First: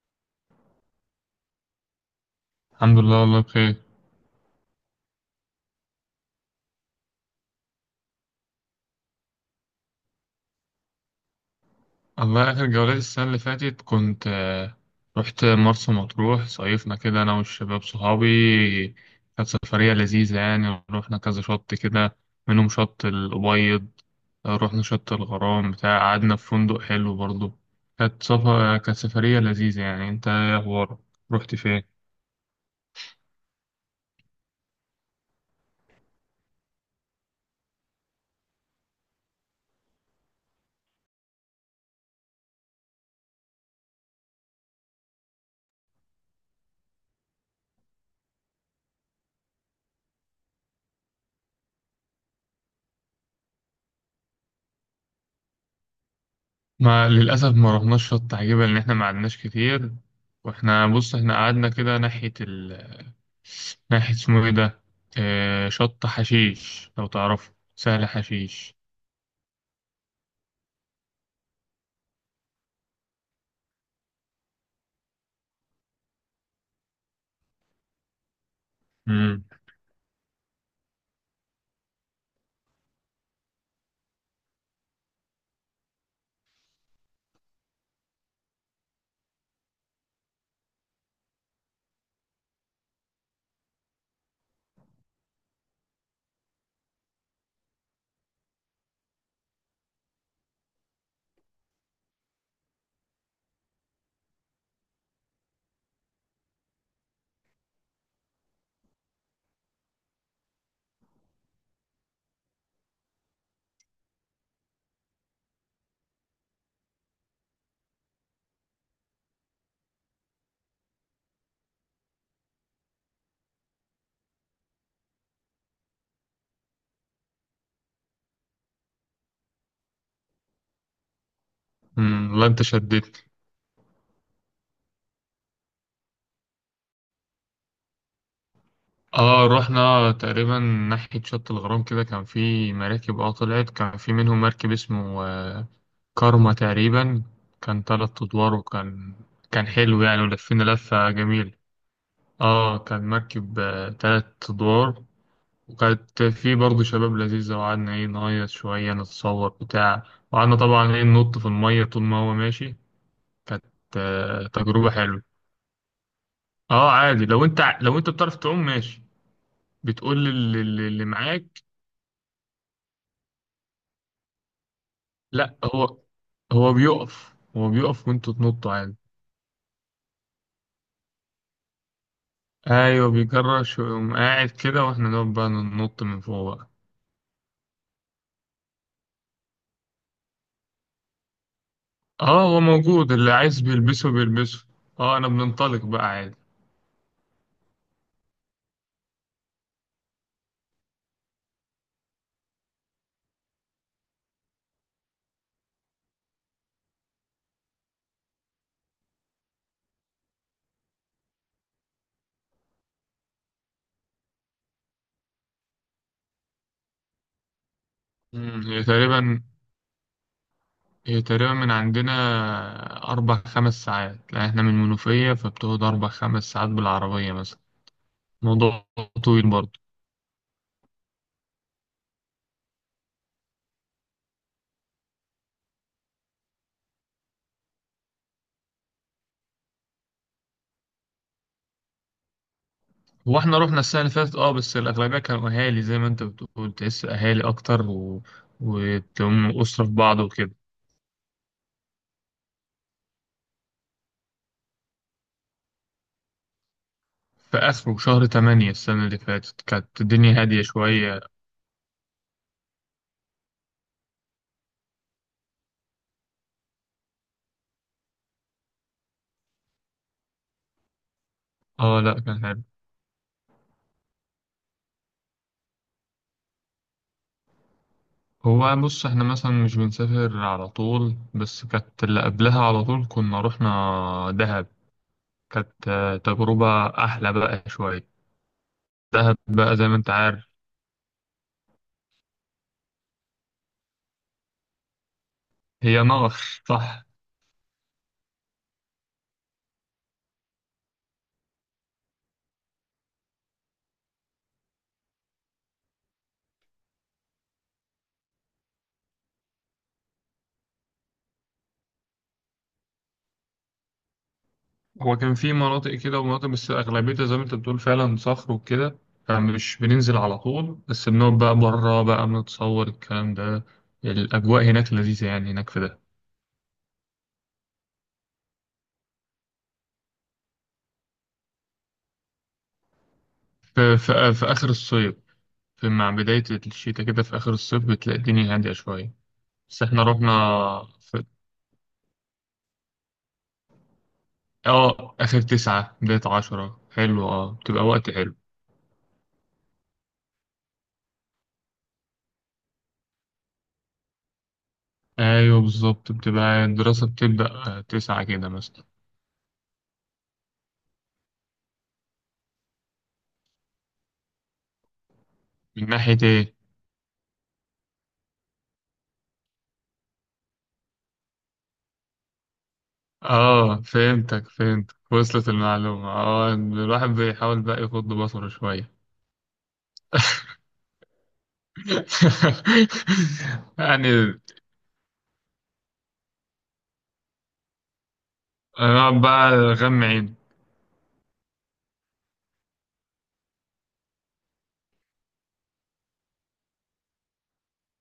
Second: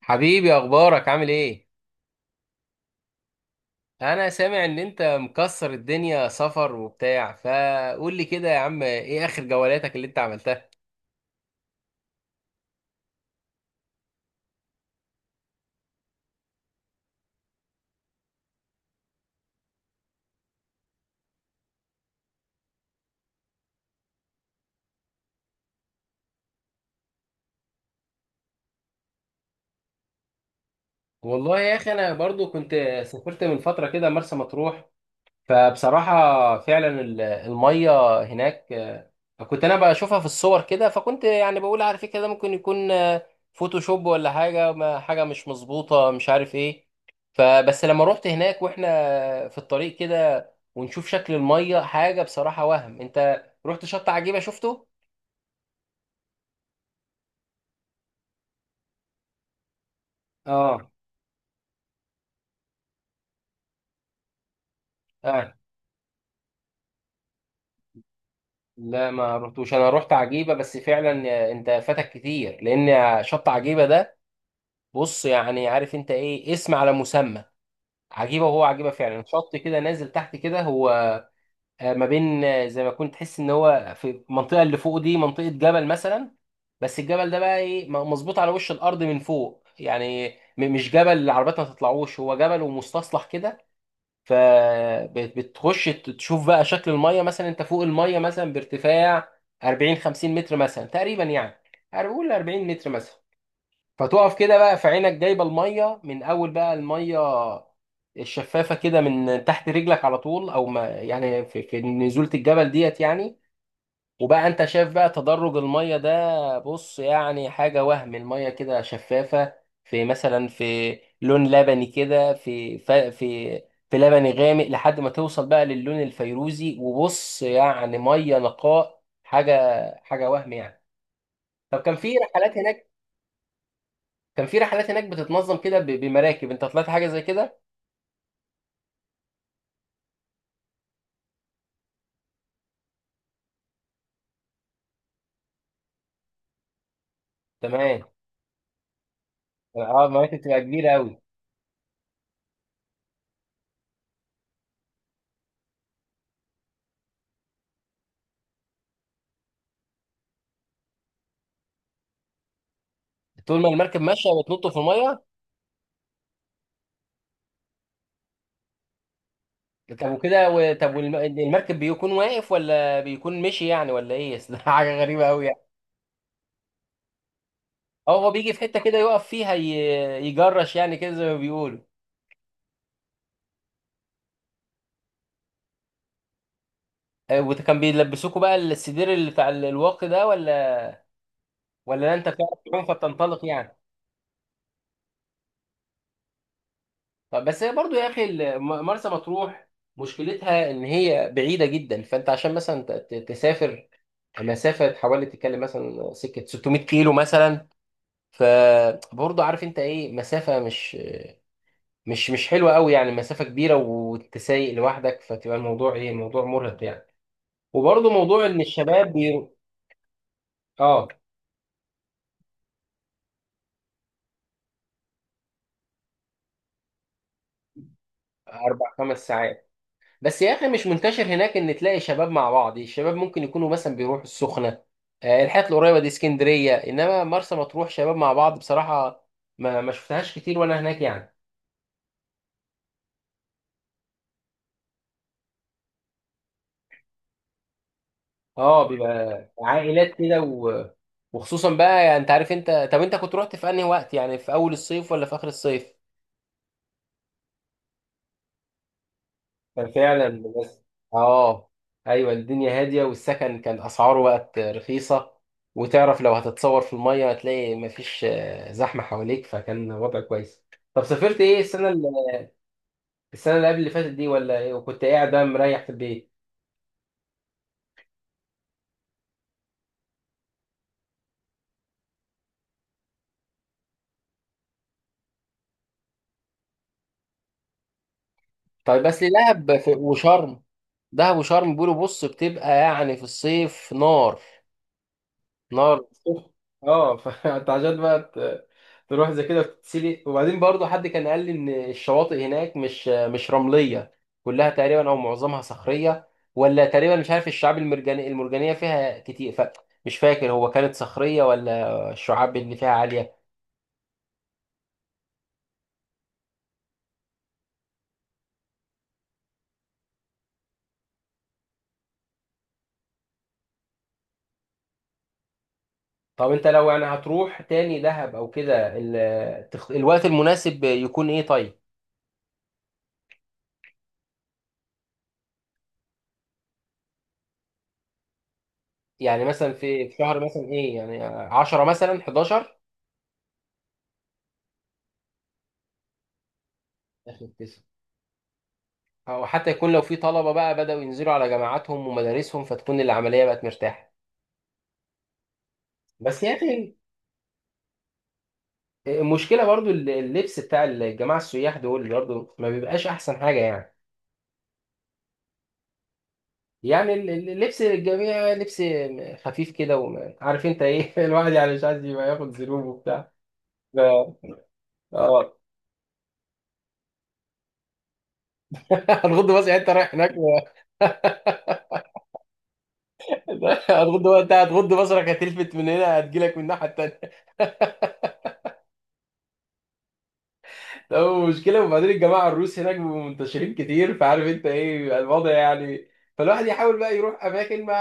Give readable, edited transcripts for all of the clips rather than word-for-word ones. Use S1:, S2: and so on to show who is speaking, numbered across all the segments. S1: حبيبي اخبارك عامل ايه؟
S2: الحمد لله، والله بخير.
S1: انا سامع ان انت مكسر الدنيا سفر وبتاع، فقول لي كده يا عم ايه اخر جولاتك اللي انت عملتها؟
S2: الله، آخر جولات السنة اللي فاتت كنت رحت مرسى مطروح، صيفنا كده أنا والشباب صحابي. كانت سفرية لذيذة يعني، رحنا كذا شط كده، منهم شط الأبيض. رحنا شط الغرام بتاع، قعدنا في فندق حلو برضه. كانت سفرية لذيذة. يعني أنت إيه أخبارك؟ رحت
S1: والله يا
S2: فين؟
S1: اخي انا برضو كنت سافرت من فتره كده مرسى مطروح. فبصراحة فعلا المية هناك، كنت أنا بشوفها في الصور كده، فكنت يعني بقول على فكرة ده ممكن يكون، فوتوشوب ولا حاجة، حاجة مش مظبوطة، مش عارف إيه. فبس لما روحت هناك وإحنا في الطريق كده ونشوف شكل المية، حاجة بصراحة وهم. أنت رحت شط عجيبة شفته؟
S2: ما للأسف ما رحناش شط عجيبة لأن إحنا ما قعدناش كتير. وإحنا
S1: اه
S2: بص إحنا قعدنا كده ناحية اسمه إيه ده؟
S1: آه
S2: شط حشيش لو تعرفه، سهل حشيش.
S1: لا، ما رحتوش. أنا رحت عجيبة، بس فعلا، أنت فاتك كتير لأن شط عجيبة ده، بص يعني عارف أنت إيه، اسم على مسمى. عجيبه، وهو عجيبه فعلا،
S2: مم.
S1: شط كده نازل تحت كده، هو ما بين، زي ما كنت تحس ان هو في المنطقه اللي فوق دي منطقه جبل مثلا. بس الجبل ده بقى ايه، مظبوط على وش الارض من فوق يعني. مش جبل العربيات ما تطلعوش، هو جبل ومستصلح كده. فبتخش تشوف بقى شكل الميه، مثلا انت فوق الميه مثلا بارتفاع 40 50 متر مثلا تقريبا يعني، هنقول 40 متر مثلا. فتقف كده بقى في عينك جايبه الميه من اول، بقى الميه الشفافه كده من تحت رجلك على طول، او ما يعني في نزوله الجبل ديت يعني. وبقى انت شايف بقى تدرج الميه ده، بص يعني حاجه وهم. الميه كده شفافه، في مثلا، في لون لبني كده، في في لبني غامق لحد ما توصل بقى للون الفيروزي. وبص يعني ميه نقاء، حاجه حاجه وهم يعني. طب كان في
S2: مم. والله
S1: رحلات
S2: أنت
S1: هناك؟
S2: شدتني.
S1: كان في رحلات هناك بتتنظم كده بمراكب؟ انت طلعت حاجه زي كده؟
S2: رحنا تقريبا ناحية شط الغرام كده، كان في مراكب طلعت، كان في منهم مركب اسمه كارما تقريبا. كان
S1: تمام.
S2: تلات أدوار، وكان حلو
S1: اه
S2: يعني،
S1: المراكب بتبقى
S2: ولفينا
S1: كبيره
S2: لفة
S1: قوي.
S2: جميلة. كان مركب تلات أدوار، وكانت في برضه شباب لذيذة، وقعدنا إيه نهيص شوية، نتصور بتاع، وقعدنا طبعا إيه ننط في المية طول ما هو ماشي.
S1: طول
S2: كانت
S1: ما المركب ماشيه بتنطوا في
S2: تجربة حلوة.
S1: الميه؟
S2: أه، عادي، لو أنت بتعرف تعوم ماشي،
S1: طب
S2: بتقول
S1: وكده طب
S2: اللي معاك.
S1: المركب بيكون واقف ولا بيكون مشي يعني ولا ايه؟ أصل ده حاجه غريبه قوي
S2: لأ،
S1: يعني.
S2: هو بيقف،
S1: اه هو
S2: وأنتوا
S1: بيجي في
S2: تنطوا
S1: حته
S2: عادي.
S1: كده يقف فيها، يجرش يعني كده زي ما بيقولوا.
S2: أيوه بيجرش ويقوم قاعد كده، وإحنا نقعد بقى ننط من فوق بقى.
S1: وكان بيلبسوكوا بقى السدير اللي بتاع الواقي ده، ولا انت
S2: أه،
S1: بتعرف
S2: هو
S1: تعوم
S2: موجود، اللي
S1: فبتنطلق
S2: عايز
S1: يعني؟
S2: بيلبسه بيلبسه. أه، أنا بننطلق بقى عادي.
S1: طب بس هي برضو يا اخي، مرسى مطروح مشكلتها ان هي بعيده جدا، فانت عشان مثلا تسافر مسافة حوالي، تتكلم مثلا سكة 600 كيلو مثلا، فبرضه عارف انت ايه، مسافة مش حلوة قوي يعني، مسافة كبيرة وانت سايق لوحدك، فتبقى الموضوع ايه، موضوع مرهق يعني. وبرضه موضوع ان
S2: مم، هي
S1: الشباب
S2: تقريبا
S1: بي... اه
S2: هي تقريبا من عندنا أربع خمس ساعات، لأن إحنا من المنوفية، فبتقعد أربع خمس ساعات بالعربية مثلا، موضوع
S1: اربع خمس
S2: طويل
S1: ساعات.
S2: برضه.
S1: بس يا اخي مش منتشر هناك ان تلاقي شباب مع بعض. الشباب ممكن يكونوا مثلا بيروحوا السخنة، الحتت القريبة دي، اسكندرية، انما مرسى مطروح شباب مع بعض، بصراحة ما شفتهاش كتير وانا هناك يعني.
S2: هو إحنا رحنا السنة اللي فاتت بس الأغلبية كانوا أهالي، زي ما أنت بتقول تحس أهالي أكتر، و...
S1: اه بيبقى
S2: وتقوم أسرة في
S1: عائلات
S2: بعض
S1: كده
S2: وكده.
S1: و... وخصوصا بقى، يعني انت عارف. انت طب انت كنت رحت في انهي وقت يعني، في اول الصيف ولا في اخر الصيف؟
S2: في آخره شهر تمانية السنة اللي فاتت
S1: كان
S2: كانت الدنيا
S1: فعلا
S2: هادية
S1: بس
S2: شوية.
S1: اه. ايوه الدنيا هاديه، والسكن كان اسعاره بقت رخيصه. وتعرف لو هتتصور في الميه هتلاقي مفيش زحمه حواليك، فكان وضع كويس. طب سافرت ايه السنه
S2: أه
S1: اللي...
S2: لأ، كان حلو.
S1: السنه اللي قبل اللي فاتت دي، ولا ايه وكنت قاعد بقى مريح في البيت؟
S2: هو بص، إحنا مثلا مش بنسافر على طول، بس كانت اللي قبلها على طول كنا رحنا دهب. كانت تجربة أحلى بقى شوية.
S1: طيب بس لي
S2: دهب
S1: دهب
S2: بقى زي ما أنت عارف،
S1: وشرم. دهب وشرم بيقولوا بص بتبقى يعني في الصيف نار، نار
S2: هي نار.
S1: الصبح.
S2: صح.
S1: اه فانت عشان بقى تروح زي كده وتتسلق. وبعدين برضه حد كان قال لي ان الشواطئ هناك مش رمليه، كلها تقريبا او معظمها صخريه، ولا تقريبا، مش عارف، الشعاب المرجانيه المرجانيه فيها كتير. فمش فاكر هو كانت صخريه ولا الشعاب اللي فيها عاليه.
S2: هو كان في مناطق كده ومناطق، بس أغلبيتها زي ما أنت بتقول فعلا صخر وكده، فمش بننزل على طول، بس بنقعد بقى بره بقى، بنتصور الكلام ده. الأجواء هناك لذيذة يعني، هناك في ده.
S1: طب انت لو يعني هتروح تاني دهب او كده، الوقت المناسب يكون ايه طيب؟
S2: في, في, في آخر الصيف، في مع بداية الشتاء كده، في آخر الصيف بتلاقي الدنيا هادية شوية.
S1: يعني مثلا
S2: بس إحنا
S1: في
S2: رحنا
S1: شهر مثلا ايه يعني
S2: في
S1: 10، مثلا 11،
S2: آخر تسعة بداية عشرة حلو، بتبقى وقت حلو.
S1: او حتى يكون لو في طلبه بقى بداوا ينزلوا على جامعاتهم ومدارسهم، فتكون العمليه بقت مرتاحه.
S2: ايوه بالظبط،
S1: بس يا
S2: بتبقى
S1: اخي
S2: الدراسة بتبدأ تسعة كده مثلا.
S1: المشكله برضو، اللبس بتاع الجماعه السياح دول برضو ما بيبقاش احسن حاجه يعني.
S2: من ناحية ايه؟
S1: يعني اللبس، الجميع لبس خفيف كده، وعارف انت ايه، الواحد يعني مش عايز يبقى ياخد ذنوب وبتاع.
S2: اه
S1: ف-
S2: فهمتك فهمتك، وصلت
S1: اه.
S2: المعلومة. اه الواحد بيحاول بقى يغض بصره شوية.
S1: هتغض بصرك يعني، انت رايح هناك و...
S2: يعني
S1: هتغض بقى، انت هتغض بصرك، هتلفت من هنا هتجيلك من الناحيه التانيه.
S2: انا بقى غم عين.
S1: لا مشكلة. وبعدين الجماعة الروس هناك بيبقوا منتشرين كتير، فعارف انت ايه بيبقى الوضع يعني. فالواحد يحاول بقى يروح اماكن ما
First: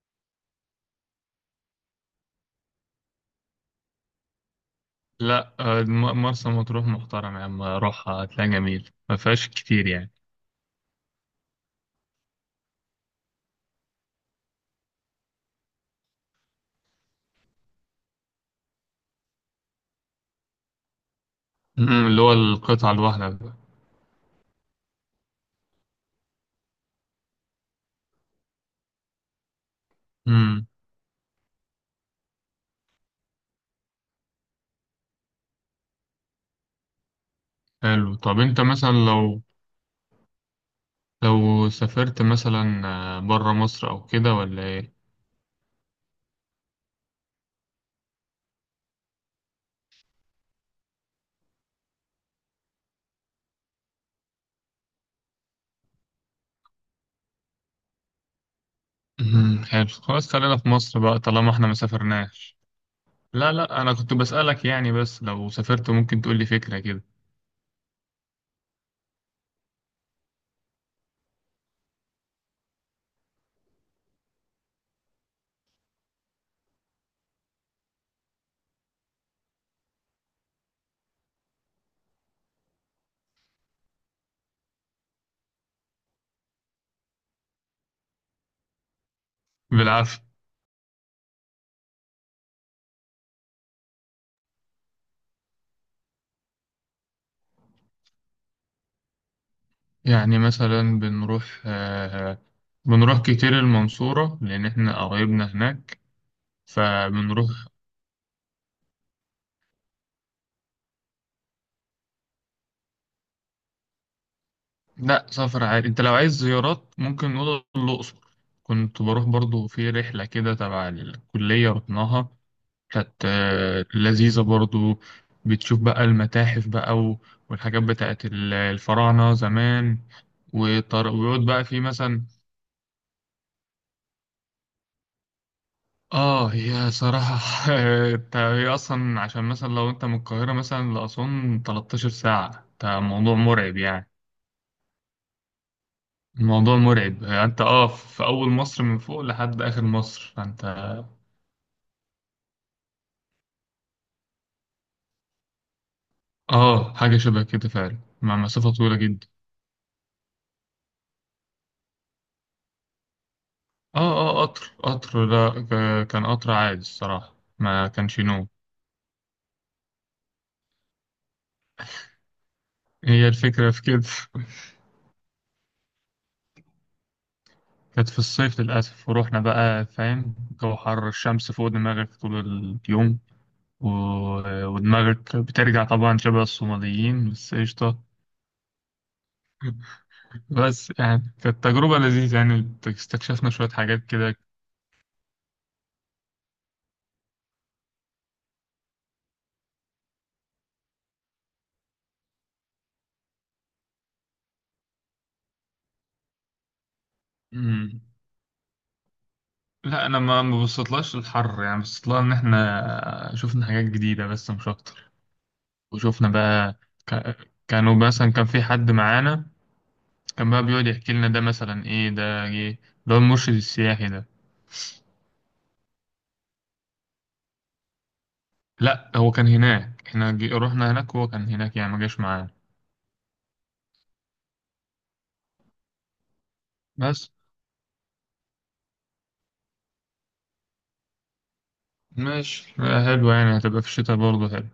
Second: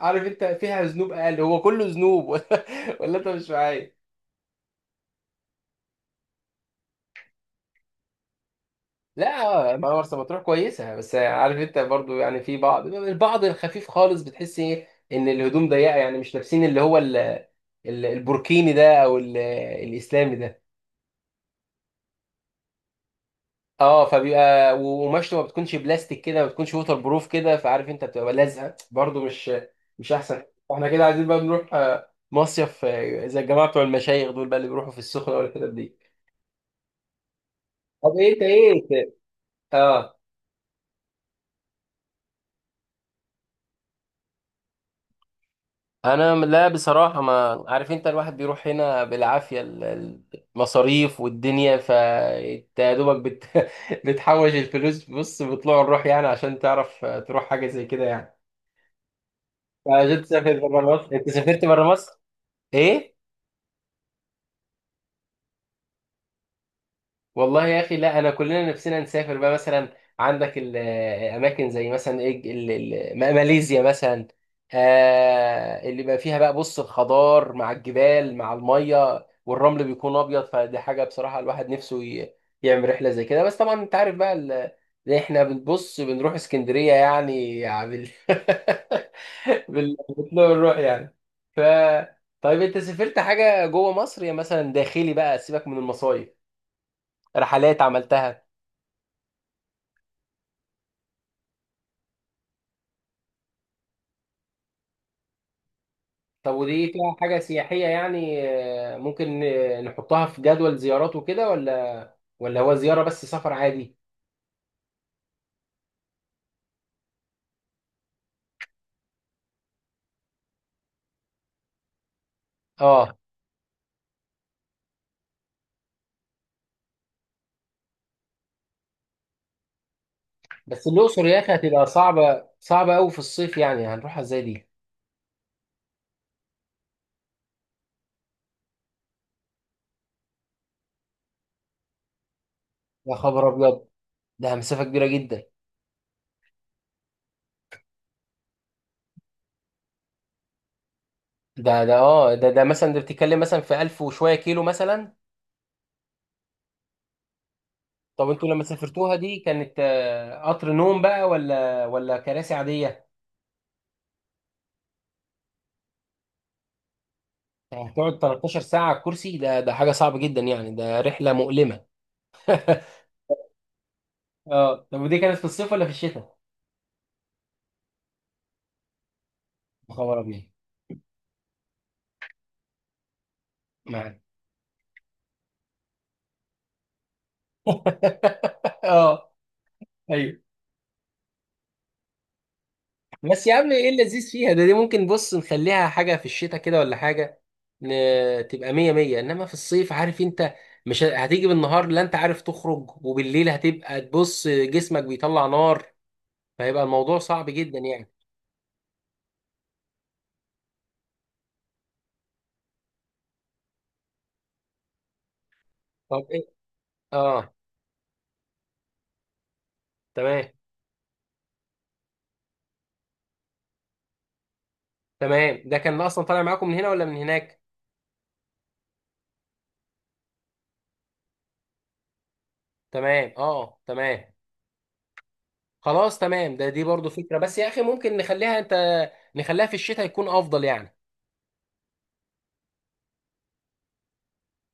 S1: عارف انت فيها ذنوب اقل. هو كله ذنوب ولا انت مش معايا؟
S2: لا، مرسى مطروح محترم يا عم، روحها هتلاقي جميل، ما
S1: لا
S2: فيهاش كتير
S1: ما
S2: يعني.
S1: مرسى مطروح كويسة، بس عارف انت برضو يعني في بعض، البعض الخفيف خالص بتحس ايه ان الهدوم ضيقة، يعني مش لابسين اللي هو البوركيني ده، او الاسلامي ده.
S2: اللي هو القطعة الواحدة بقى.
S1: اه فبيبقى، وقماشته ما بتكونش بلاستيك كده، ما بتكونش ووتر بروف كده، فعارف انت بتبقى لازقه برضه، مش احسن.
S2: امم
S1: احنا كده عايزين بقى نروح، مصيف، زي الجماعه بتوع المشايخ دول بقى اللي بيروحوا في السخنه والحتت دي.
S2: حلو.
S1: طب
S2: طب انت
S1: إيه انت
S2: مثلا
S1: ايه؟
S2: لو
S1: اه
S2: لو سافرت مثلا بره مصر او كده، ولا ايه؟
S1: انا لا بصراحه، ما عارف انت، الواحد بيروح هنا بالعافيه، المصاريف والدنيا، فانت يا دوبك بت... بتحوش الفلوس بص بطلوع الروح يعني، عشان تعرف تروح حاجه زي كده يعني،
S2: حلو،
S1: عشان
S2: خلاص خلينا
S1: تسافر
S2: في
S1: بره
S2: مصر
S1: مصر.
S2: بقى
S1: انت
S2: طالما
S1: سافرت
S2: احنا ما
S1: بره مصر؟
S2: سافرناش.
S1: ايه؟
S2: لا لا، انا كنت بسألك يعني، بس لو سافرت ممكن تقول لي فكرة كده.
S1: والله يا اخي لا، انا كلنا نفسنا نسافر بقى. مثلا عندك الاماكن زي مثلا ايه، ماليزيا مثلا، آه اللي بقى فيها بقى، بص الخضار مع الجبال مع الميه، والرمل بيكون ابيض، فدي حاجه بصراحه الواحد نفسه يعمل رحله زي كده. بس طبعا انت عارف بقى احنا بنبص بنروح اسكندريه يعني، يعني بال بال
S2: بالعافية.
S1: بنروح يعني ف. طيب انت سافرت حاجه جوه مصر، يا مثلا داخلي بقى، سيبك من المصايف، رحلات عملتها؟
S2: يعني مثلا بنروح كتير المنصورة لان احنا قرايبنا هناك.
S1: طب ودي فيها حاجة
S2: فبنروح.
S1: سياحية يعني، ممكن نحطها في جدول زيارات وكده، ولا هو زيارة بس سفر عادي؟
S2: لا، سفر عادي. انت لو عايز زيارات ممكن نقول الاقصر. كنت بروح برضو في رحلة كده تبع الكلية رحناها، كانت
S1: اه.
S2: لذيذة برضو. بتشوف بقى المتاحف بقى والحاجات بتاعت الفراعنة زمان،
S1: بس الأقصر يا
S2: ويقعد
S1: أخي
S2: بقى في
S1: هتبقى
S2: مثلا.
S1: صعبة، صعبة أوي في الصيف، يعني هنروحها ازاي دي؟
S2: اه، هي صراحة. انت هي اصلا عشان مثلا لو انت من القاهرة مثلا لأسوان 13 ساعة، ده
S1: يا
S2: موضوع
S1: خبر
S2: مرعب
S1: أبيض،
S2: يعني.
S1: ده مسافة كبيرة جدا.
S2: الموضوع مرعب. انت في اول مصر من فوق لحد اخر مصر، فانت.
S1: ده اه، ده مثلا، ده بتتكلم مثلا في ألف وشوية كيلو مثلا.
S2: اه، حاجة شبه كده فعلا،
S1: طب
S2: مع
S1: انتوا لما
S2: مسافة طويلة
S1: سافرتوها
S2: جدا.
S1: دي كانت، قطر نوم بقى، ولا كراسي عادية؟
S2: اه اه، قطر لا، كان قطر عادي الصراحة، ما
S1: يعني هتقعد
S2: كانش نوم.
S1: 13 ساعة على الكرسي، ده ده حاجة صعبة جدا يعني، ده رحلة مؤلمة.
S2: هي الفكرة في كده.
S1: اه طب ودي كانت في الصيف ولا في الشتاء؟
S2: كانت في الصيف للأسف، ورحنا بقى
S1: يا خبر
S2: فاهم،
S1: ابيض.
S2: جو حر، الشمس فوق دماغك طول اليوم، و...
S1: معاك.
S2: ودماغك بترجع طبعا شبه الصوماليين، بس قشطة.
S1: اه ايوه.
S2: بس يعني كانت تجربة لذيذة، يعني
S1: بس
S2: استكشفنا
S1: يا
S2: شوية
S1: عم ايه
S2: حاجات
S1: اللذيذ
S2: كده.
S1: فيها ده، دي ممكن بص نخليها حاجه في الشتاء كده، ولا حاجه ن... تبقى مية مية، انما في الصيف عارف انت، مش ه- هتيجي بالنهار لا انت عارف تخرج، وبالليل هتبقى تبص جسمك بيطلع نار، فهيبقى الموضوع صعب جدا
S2: مم.
S1: يعني.
S2: لا أنا ما بصيتلهاش الحر، يعني بصيتلها إن إحنا شفنا حاجات جديدة، بس مش أكتر.
S1: طب
S2: وشوفنا
S1: ايه؟
S2: بقى، ك...
S1: اه
S2: كانوا مثلا كان في حد معانا،
S1: تمام.
S2: كان بقى بيقعد يحكي لنا ده مثلا ايه، ده ايه، اللي هو المرشد السياحي ده.
S1: تمام ده كان اصلا طالع معاكم من هنا ولا من هناك؟
S2: لا هو كان هناك، احنا رحنا هناك، وهو كان هناك يعني ما جاش معانا.
S1: تمام اه تمام. خلاص تمام ده، دي برضو
S2: بس
S1: فكرة، بس يا أخي ممكن نخليها، أنت نخليها في الشتاء يكون أفضل يعني.
S2: ماشي، حلو يعني، هتبقى في الشتاء برضه حلو.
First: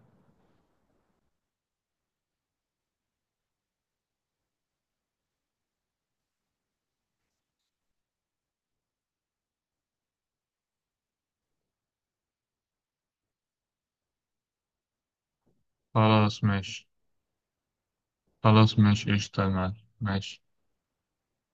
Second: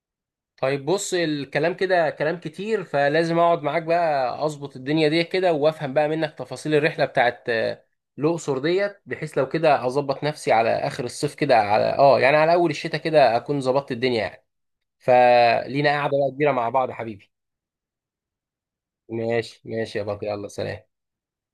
S1: طيب بص الكلام كده كلام كتير، فلازم أقعد معاك بقى أظبط الدنيا دي كده، وأفهم بقى منك تفاصيل الرحلة بتاعت الأقصر ديت، بحيث لو كده أظبط نفسي على آخر الصيف كده، على أه يعني على أول الشتاء كده، أكون ظبطت الدنيا يعني، فلينا قاعدة بقى
S2: خلاص
S1: كبيرة مع بعض
S2: ماشي،
S1: يا حبيبي.
S2: خلاص ماشي قشطة يا
S1: ماشي
S2: معلم.
S1: ماشي يا بطل
S2: ماشي
S1: يلا سلام.